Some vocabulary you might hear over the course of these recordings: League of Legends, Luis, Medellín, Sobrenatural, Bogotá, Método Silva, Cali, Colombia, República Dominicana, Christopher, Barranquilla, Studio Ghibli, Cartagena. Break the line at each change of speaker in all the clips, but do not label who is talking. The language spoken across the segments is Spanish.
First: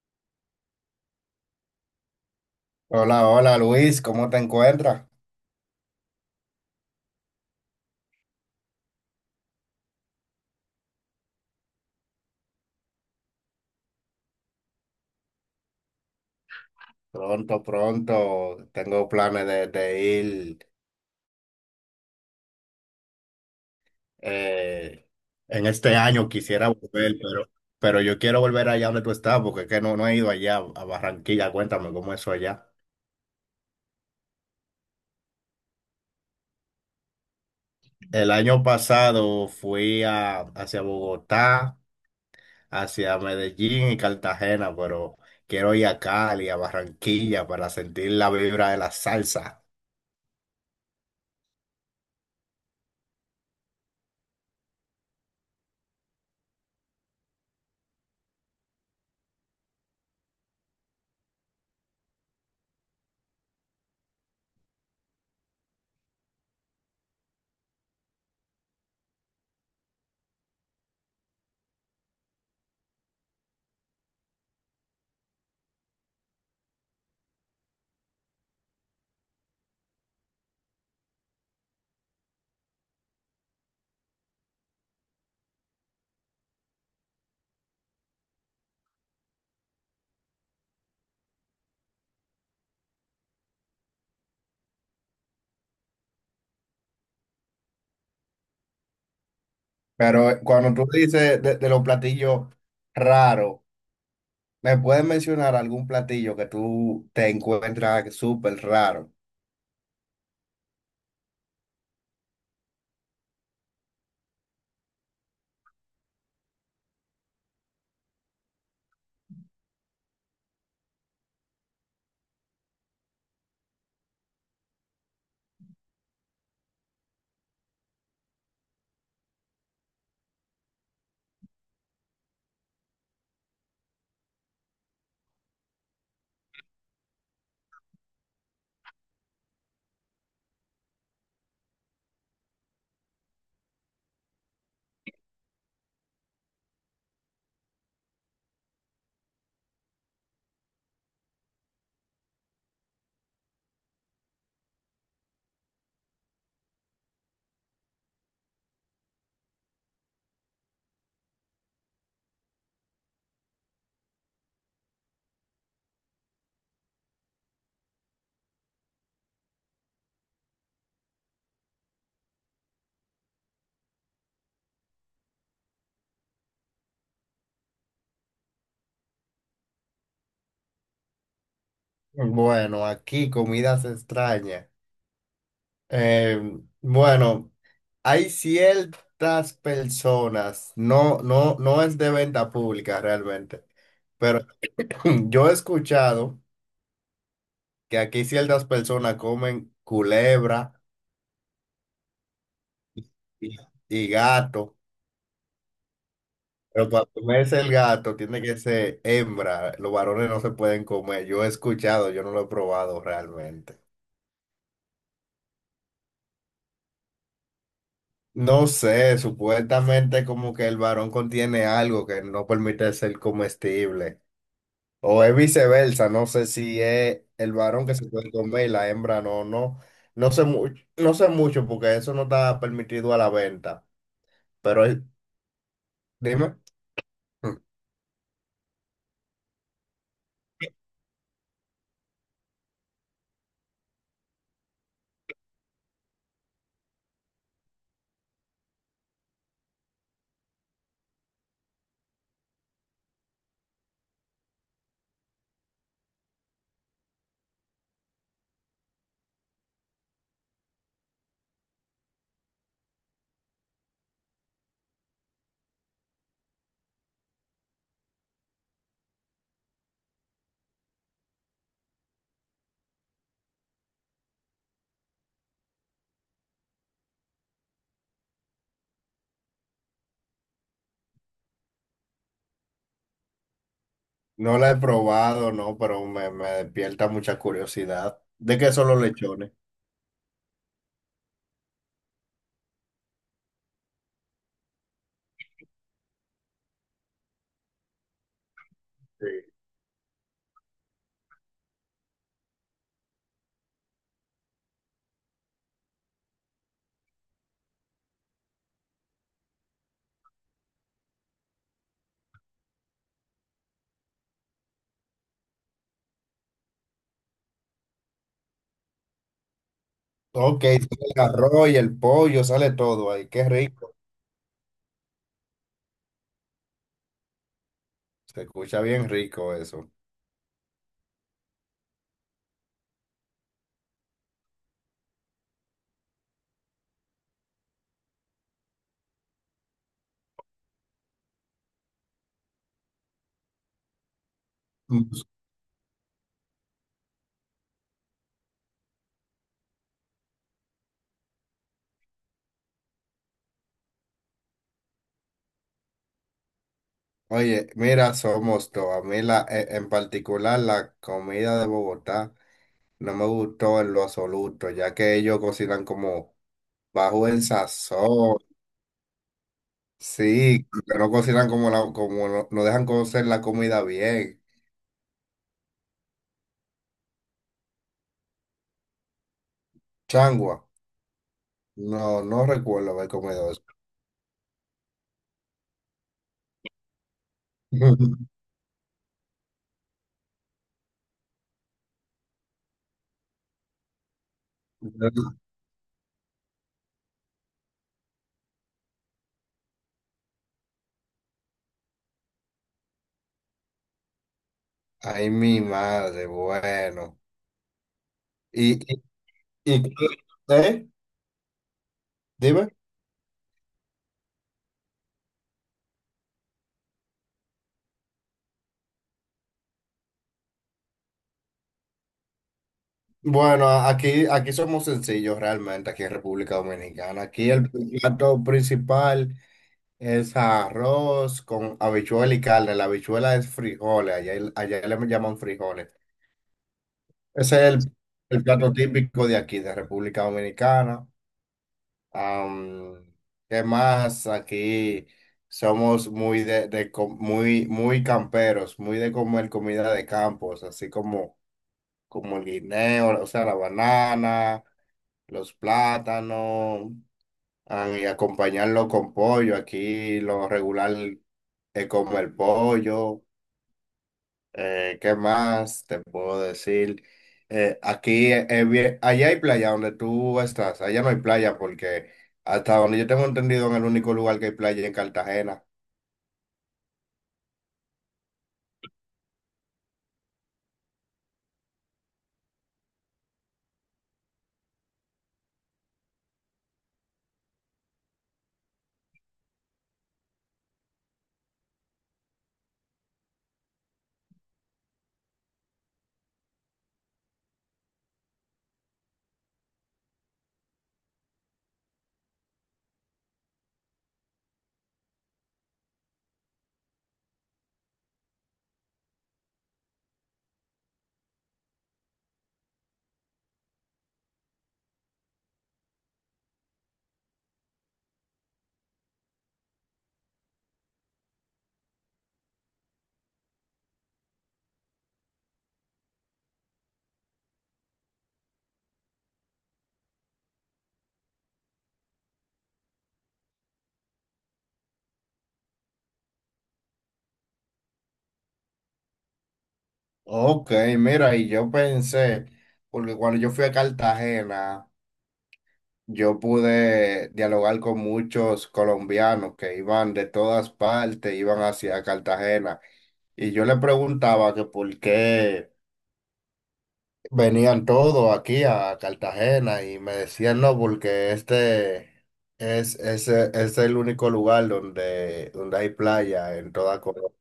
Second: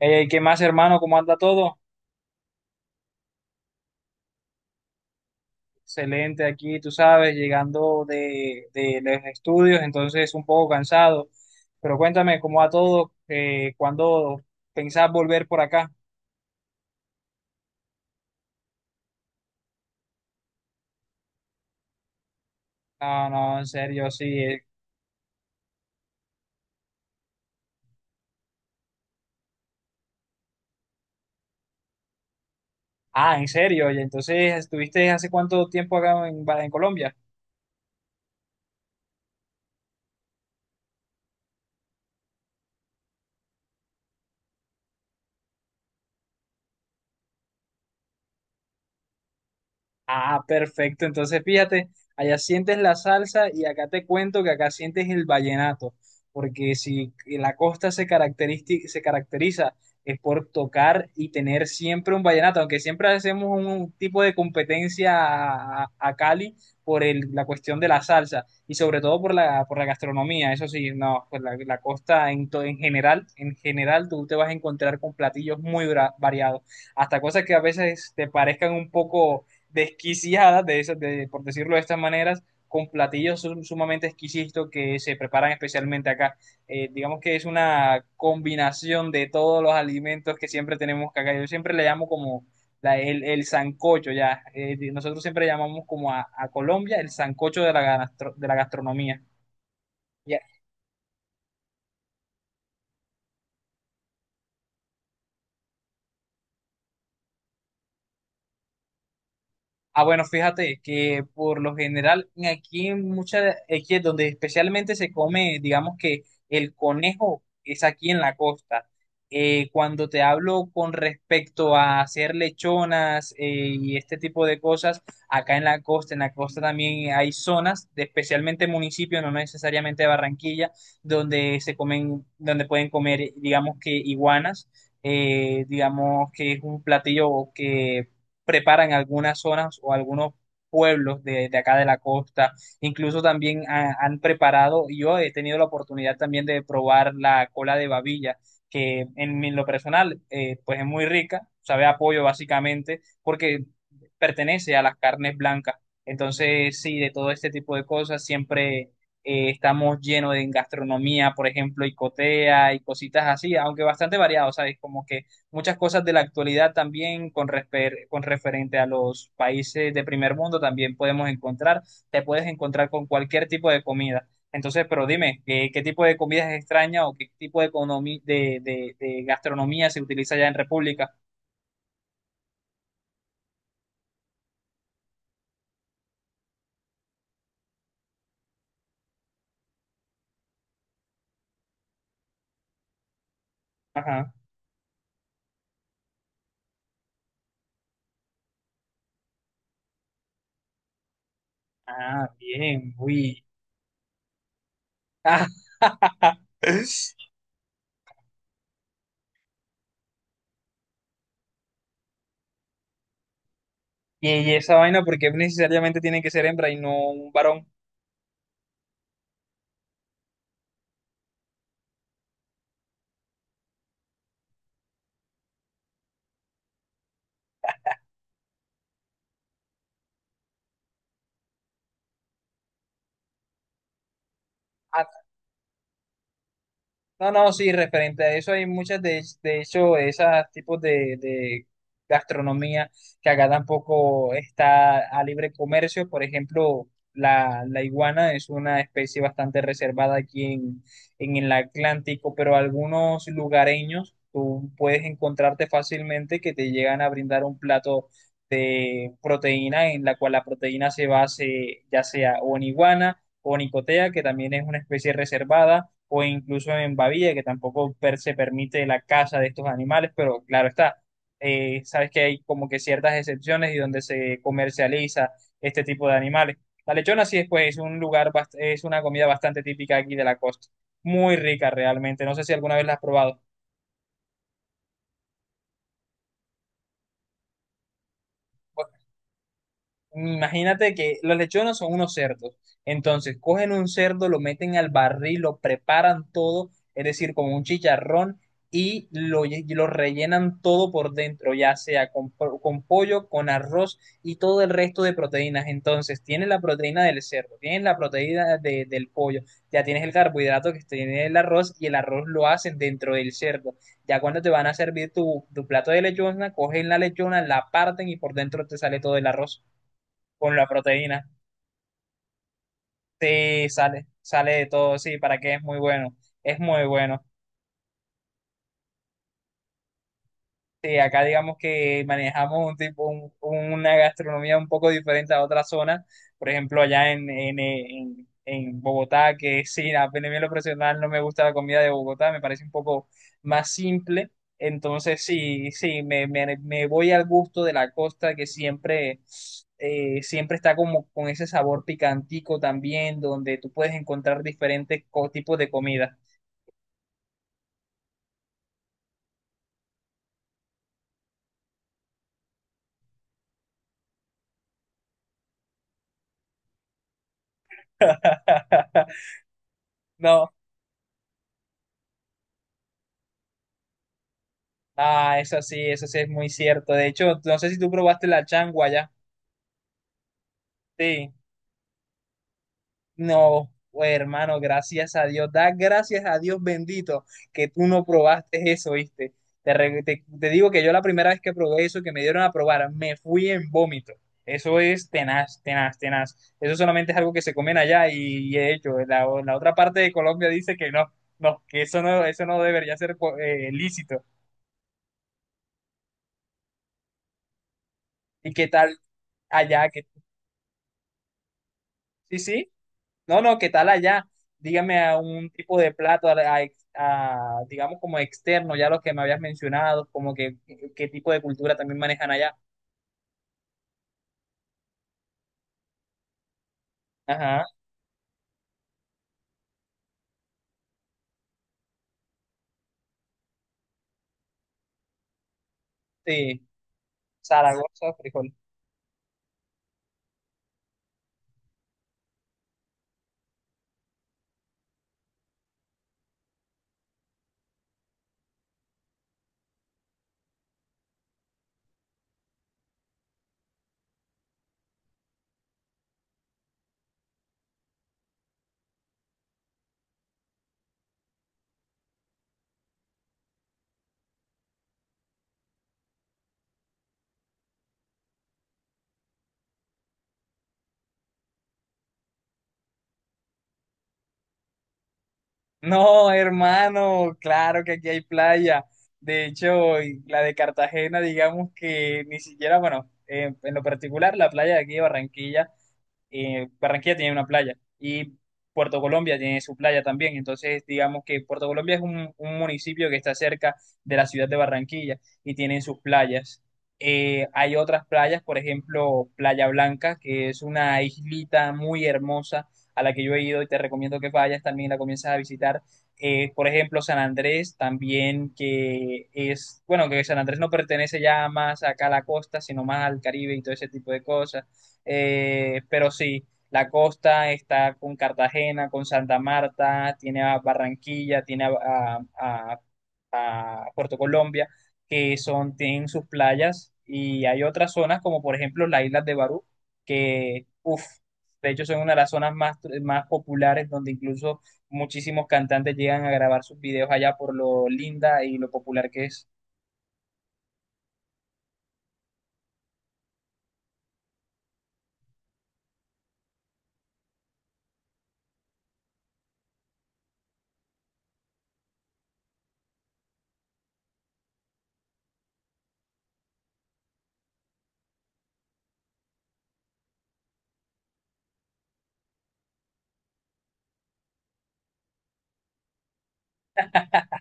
¿Qué más, hermano? ¿Cómo anda todo?
Hola, hola Luis, ¿cómo te encuentras?
Excelente aquí, tú sabes, llegando de los estudios, entonces un poco cansado. Pero cuéntame, ¿cómo va todo? ¿Cuándo pensás volver por acá?
Pronto, pronto, tengo planes de ir
No, no, en serio, sí.
eh, en este año, quisiera volver, pero yo quiero volver allá donde tú estás, porque es que no, no he ido allá a Barranquilla. Cuéntame cómo es eso allá.
Ah, en serio. Y entonces, ¿estuviste hace cuánto tiempo acá en Colombia?
El año pasado fui a, hacia Bogotá, hacia Medellín y Cartagena, pero quiero ir a Cali, a Barranquilla, para sentir la vibra de la salsa.
Ah, perfecto. Entonces, fíjate, allá sientes la salsa y acá te cuento que acá sientes el vallenato, porque si la costa se caracteriza es por tocar y tener siempre un vallenato, aunque siempre hacemos un tipo de competencia a Cali por la cuestión de la salsa y sobre todo por la gastronomía. Eso sí, no, pues la costa en general tú te vas a encontrar con platillos muy variados, hasta cosas que a veces te parezcan un poco desquiciadas, de esas, de, por decirlo de estas maneras, con platillos sumamente exquisitos que se preparan especialmente acá. Digamos que es una combinación de todos los alimentos que siempre tenemos acá. Yo siempre le llamo como el sancocho, ya. Nosotros siempre llamamos como a Colombia el sancocho de de la gastronomía. Y,
Pero cuando tú dices de los platillos raros, ¿me puedes mencionar algún platillo que tú te encuentras súper raro?
Ah, bueno, fíjate que por lo general aquí en muchas, aquí es donde especialmente se come, digamos que el conejo es aquí en la costa. Cuando te hablo con respecto a hacer lechonas y este tipo de cosas, acá en la costa también hay zonas, de especialmente municipios, no necesariamente Barranquilla, donde se comen, donde pueden comer, digamos que iguanas, digamos que es un platillo que preparan algunas zonas o algunos pueblos de acá de la costa. Incluso también han preparado, y yo he tenido la oportunidad también de probar la cola de babilla, que en lo personal, pues es muy rica, sabe a pollo básicamente, porque pertenece a las carnes blancas. Entonces, sí, de todo este tipo de cosas siempre estamos llenos de gastronomía, por ejemplo, y cotea y cositas así, aunque bastante variado, ¿sabes? Como que muchas cosas de la actualidad también con referente a los países de primer mundo también podemos encontrar, te puedes encontrar con cualquier tipo de comida. Entonces, pero dime, ¿qué, qué tipo de comida es extraña o qué tipo de, economi- de gastronomía se utiliza allá en República?
Bueno, aquí comidas extrañas. Eh, bueno, hay ciertas personas, no, no, no es de venta pública realmente,
Ajá.
pero yo he escuchado que aquí ciertas personas comen culebra
Ah, bien, uy.
y y gato.
Ah,
Pero para comerse el gato tiene que ser hembra. Los varones no se pueden comer. Yo he escuchado, yo no lo he probado realmente.
¿y, y esa vaina, porque necesariamente tiene que ser hembra y no un varón?
No sé, supuestamente como que el varón contiene algo que no permite ser comestible. O es viceversa, no sé si es el varón que se puede comer y la hembra no, no. No sé mucho, no sé mucho porque eso no está permitido a la venta. Pero es- Dime.
No, no,
Hmm.
sí, referente a eso hay muchas de hecho, esos tipos de gastronomía que acá tampoco está a libre comercio. Por ejemplo, la iguana es una especie bastante reservada aquí en el Atlántico, pero algunos lugareños tú puedes encontrarte fácilmente que te llegan a brindar un plato de proteína en la cual la proteína se base ya sea o en iguana o en icotea, que también es una especie reservada o incluso en Bavilla, que tampoco se permite la caza de estos animales, pero claro está, sabes que hay como que ciertas excepciones y donde se comercializa este tipo de animales. La lechona sí después es un lugar, es una comida bastante típica aquí de la costa, muy rica realmente, no sé si alguna vez la has probado.
No la he probado, no, pero me despierta mucha curiosidad. ¿De qué son los lechones?
Imagínate que los lechones son unos cerdos. Entonces, cogen un cerdo, lo meten al barril, lo preparan todo, es decir, como un chicharrón, y y lo rellenan todo por dentro, ya sea con pollo, con arroz y todo el resto de proteínas. Entonces, tienes la proteína del cerdo, tienes la proteína del pollo, ya tienes el carbohidrato que tiene el arroz, y el arroz lo hacen dentro del cerdo. Ya cuando te van a servir tu plato de lechona, cogen la lechona, la parten y por dentro te sale todo el arroz con
Ok,
la
sale el
proteína.
arroz y el pollo, sale todo ahí. Qué
Sí,
rico.
sale, sale de todo, sí, para que es muy bueno, es muy bueno.
Se escucha bien rico eso.
Sí, acá digamos que manejamos un tipo, una gastronomía un poco diferente a otras zonas. Por ejemplo, allá en Bogotá, que sí, a mí en lo profesional no me gusta la comida de Bogotá, me parece un poco más simple. Entonces,
Mm.
sí, sí, me voy al gusto de la costa que siempre, siempre está como con ese sabor picantico también, donde tú puedes encontrar diferentes tipos de comida.
Oye, mira, somos todos. A mí en particular la comida de Bogotá no me gustó en lo absoluto, ya que ellos cocinan como bajo el sazón.
No.
Sí, que no cocinan como la, como no, no dejan cocer la comida bien.
Ah, eso sí es muy cierto. De hecho, no sé si tú probaste la changua ya.
Changua.
Sí.
No, no recuerdo haber comido eso.
No, hermano, gracias a Dios. Da gracias a Dios bendito que tú no probaste eso, ¿viste? Te digo que yo la primera vez que probé eso, que me dieron a probar, me fui en vómito. Eso es tenaz, tenaz, tenaz. Eso solamente es algo que se comen allá y de hecho, la otra parte de Colombia dice que no, no, que eso no debería ser lícito.
Ay, mi madre, bueno.
¿Y qué tal
¿Y
allá? Que,
¿Eh?
sí,
Dime.
sí. No, no, ¿qué tal allá? Dígame a un tipo de plato, digamos como externo, ya lo que me habías mencionado, como que qué tipo de cultura también manejan allá.
Bueno, aquí, aquí somos sencillos realmente, aquí en República Dominicana. Aquí
Ajá,
el plato principal es arroz con habichuela y carne. La habichuela es frijoles, allá, allá le llaman frijoles.
sí,
Ese es el,
Zaragoza,
el
frijol.
plato típico de aquí, de República Dominicana. Am, ¿qué más? Aquí somos muy, muy camperos, muy de comer comida de campos, así como como el guineo, o sea, la banana, los plátanos. Ah, y acompañarlo con pollo. Aquí lo regular es como el pollo. ¿Qué más te puedo decir? Allá hay playa donde tú estás, allá no hay playa porque hasta donde yo tengo entendido en el único lugar que hay playa es en Cartagena.
No, hermano, claro que aquí hay playa. De hecho, y la de Cartagena, digamos que ni siquiera, bueno, en lo particular, la playa de aquí de Barranquilla. Barranquilla tiene una playa y Puerto Colombia tiene su playa también. Entonces, digamos que Puerto Colombia es un municipio que está cerca de la ciudad de Barranquilla y tienen sus playas. Hay otras playas, por ejemplo, Playa Blanca, que es una islita muy hermosa a la que yo he ido y te recomiendo que vayas, también la comienzas a visitar. Por ejemplo, San Andrés también, que es, bueno, que San Andrés no pertenece ya más acá a la costa, sino más al Caribe y todo ese tipo de cosas. Pero sí, la costa está con Cartagena, con Santa Marta, tiene a Barranquilla, tiene a Puerto Colombia, que son, tienen sus playas, y hay otras zonas como por ejemplo las islas de Barú, que, uff, de hecho son una de las zonas más, más populares donde incluso muchísimos cantantes llegan a grabar sus videos allá por lo linda y lo popular que es.
Ok, mira, y yo pensé, porque cuando yo fui a Cartagena, yo pude dialogar con muchos colombianos que iban de todas partes, iban hacia Cartagena. Y yo le preguntaba que por qué venían todos aquí a Cartagena y me decían no, porque este es el único lugar donde, donde hay playa en toda Colombia.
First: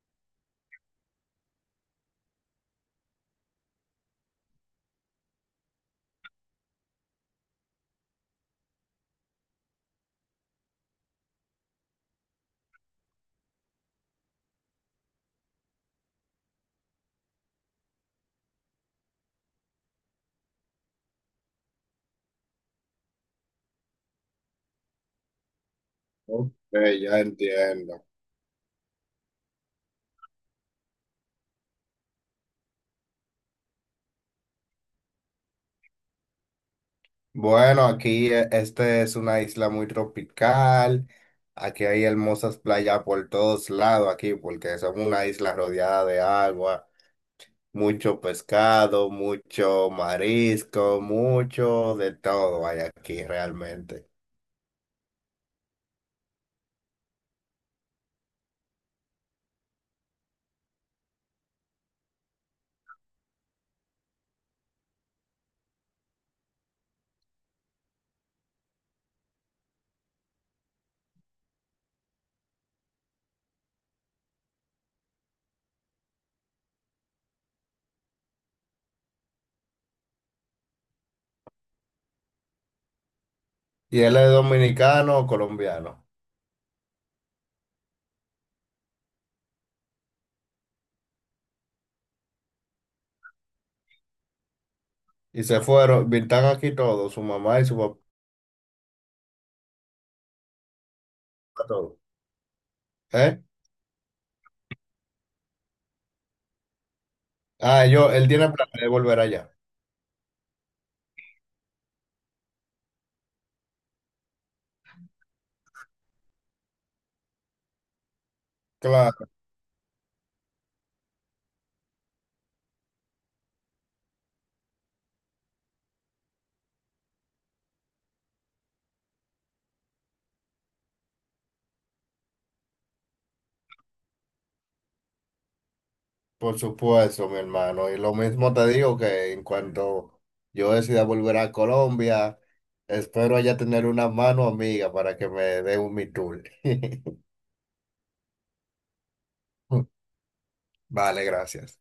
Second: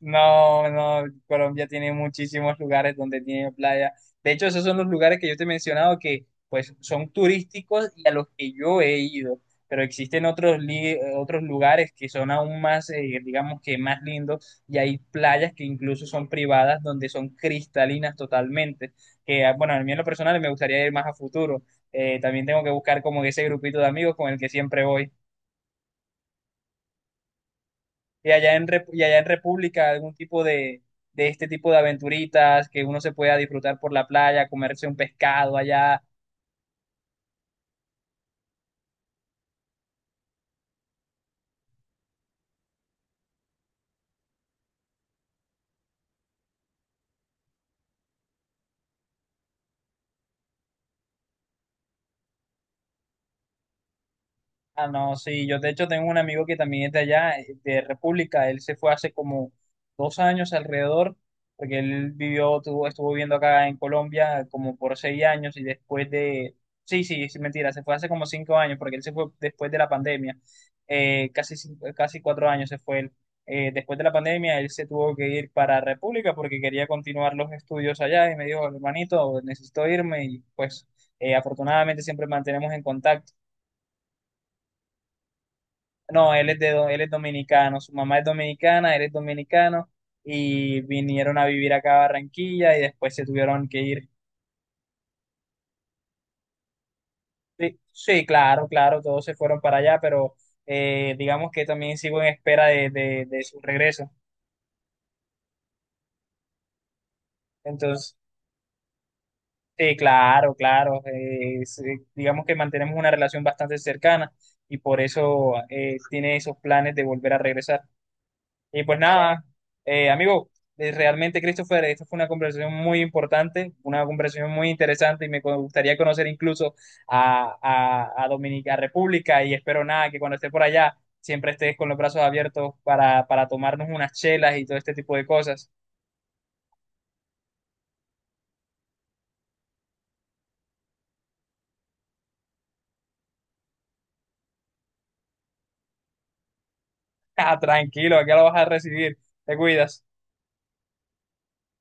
No, no, Colombia tiene muchísimos lugares donde tiene playa. De hecho, esos son los lugares que yo te he mencionado que pues son turísticos y a los que yo he ido, pero existen otros, otros lugares que son aún más, digamos que más lindos y hay playas que incluso son privadas donde son cristalinas totalmente, que ah, bueno, a mí en lo personal me gustaría ir más a futuro. También tengo que buscar como ese grupito de amigos con el que siempre voy.
Ok, ya entiendo.
Y allá en y allá en República, algún tipo de este tipo de aventuritas que uno se pueda disfrutar por la playa, comerse un pescado allá,
Bueno, aquí este es una isla muy tropical. Aquí hay hermosas playas por todos lados aquí, porque somos una isla rodeada de agua, mucho pescado, mucho marisco, mucho de todo hay aquí realmente.
Ah, no, sí, yo de hecho tengo un amigo que también es de allá, de República, él se fue hace como 2 años alrededor, porque él vivió, tuvo, estuvo viviendo acá en Colombia como por 6 años y después de, sí, sí, es mentira, se fue hace como 5 años, porque él se fue después de la pandemia, casi, casi 4 años se fue él. Después de la pandemia él se tuvo que ir para República porque quería continuar los estudios allá y me dijo, hermanito, necesito irme y pues afortunadamente siempre mantenemos en contacto.
Y él es dominicano o colombiano.
No, él es él es dominicano, su mamá es dominicana, él es dominicano y vinieron a vivir acá a Barranquilla y después se tuvieron que ir.
Y se fueron, están aquí todos, su mamá y su
Sí,
papá,
sí, claro, claro, todos se fueron para allá, pero digamos que también
todos.
sigo en espera de,
¿Eh?
de su regreso.
Ah, yo,
Entonces,
él tiene planes de volver allá.
sí, claro, claro, sí, digamos que mantenemos una relación bastante cercana y por eso tiene esos planes de volver a regresar. Y pues
Claro.
nada, amigo, realmente Christopher, esta fue una conversación muy importante, una conversación muy interesante y me gustaría conocer incluso a Dominica República y espero nada que cuando esté por allá siempre estés con los brazos abiertos para tomarnos unas chelas y todo este tipo de cosas.
Por supuesto, mi hermano. Y lo mismo te digo que en cuanto yo decida volver a Colombia, espero allá tener una mano amiga para que me dé un mi tour.
Ah, tranquilo, acá lo vas a recibir, te cuidas.
Vale, gracias.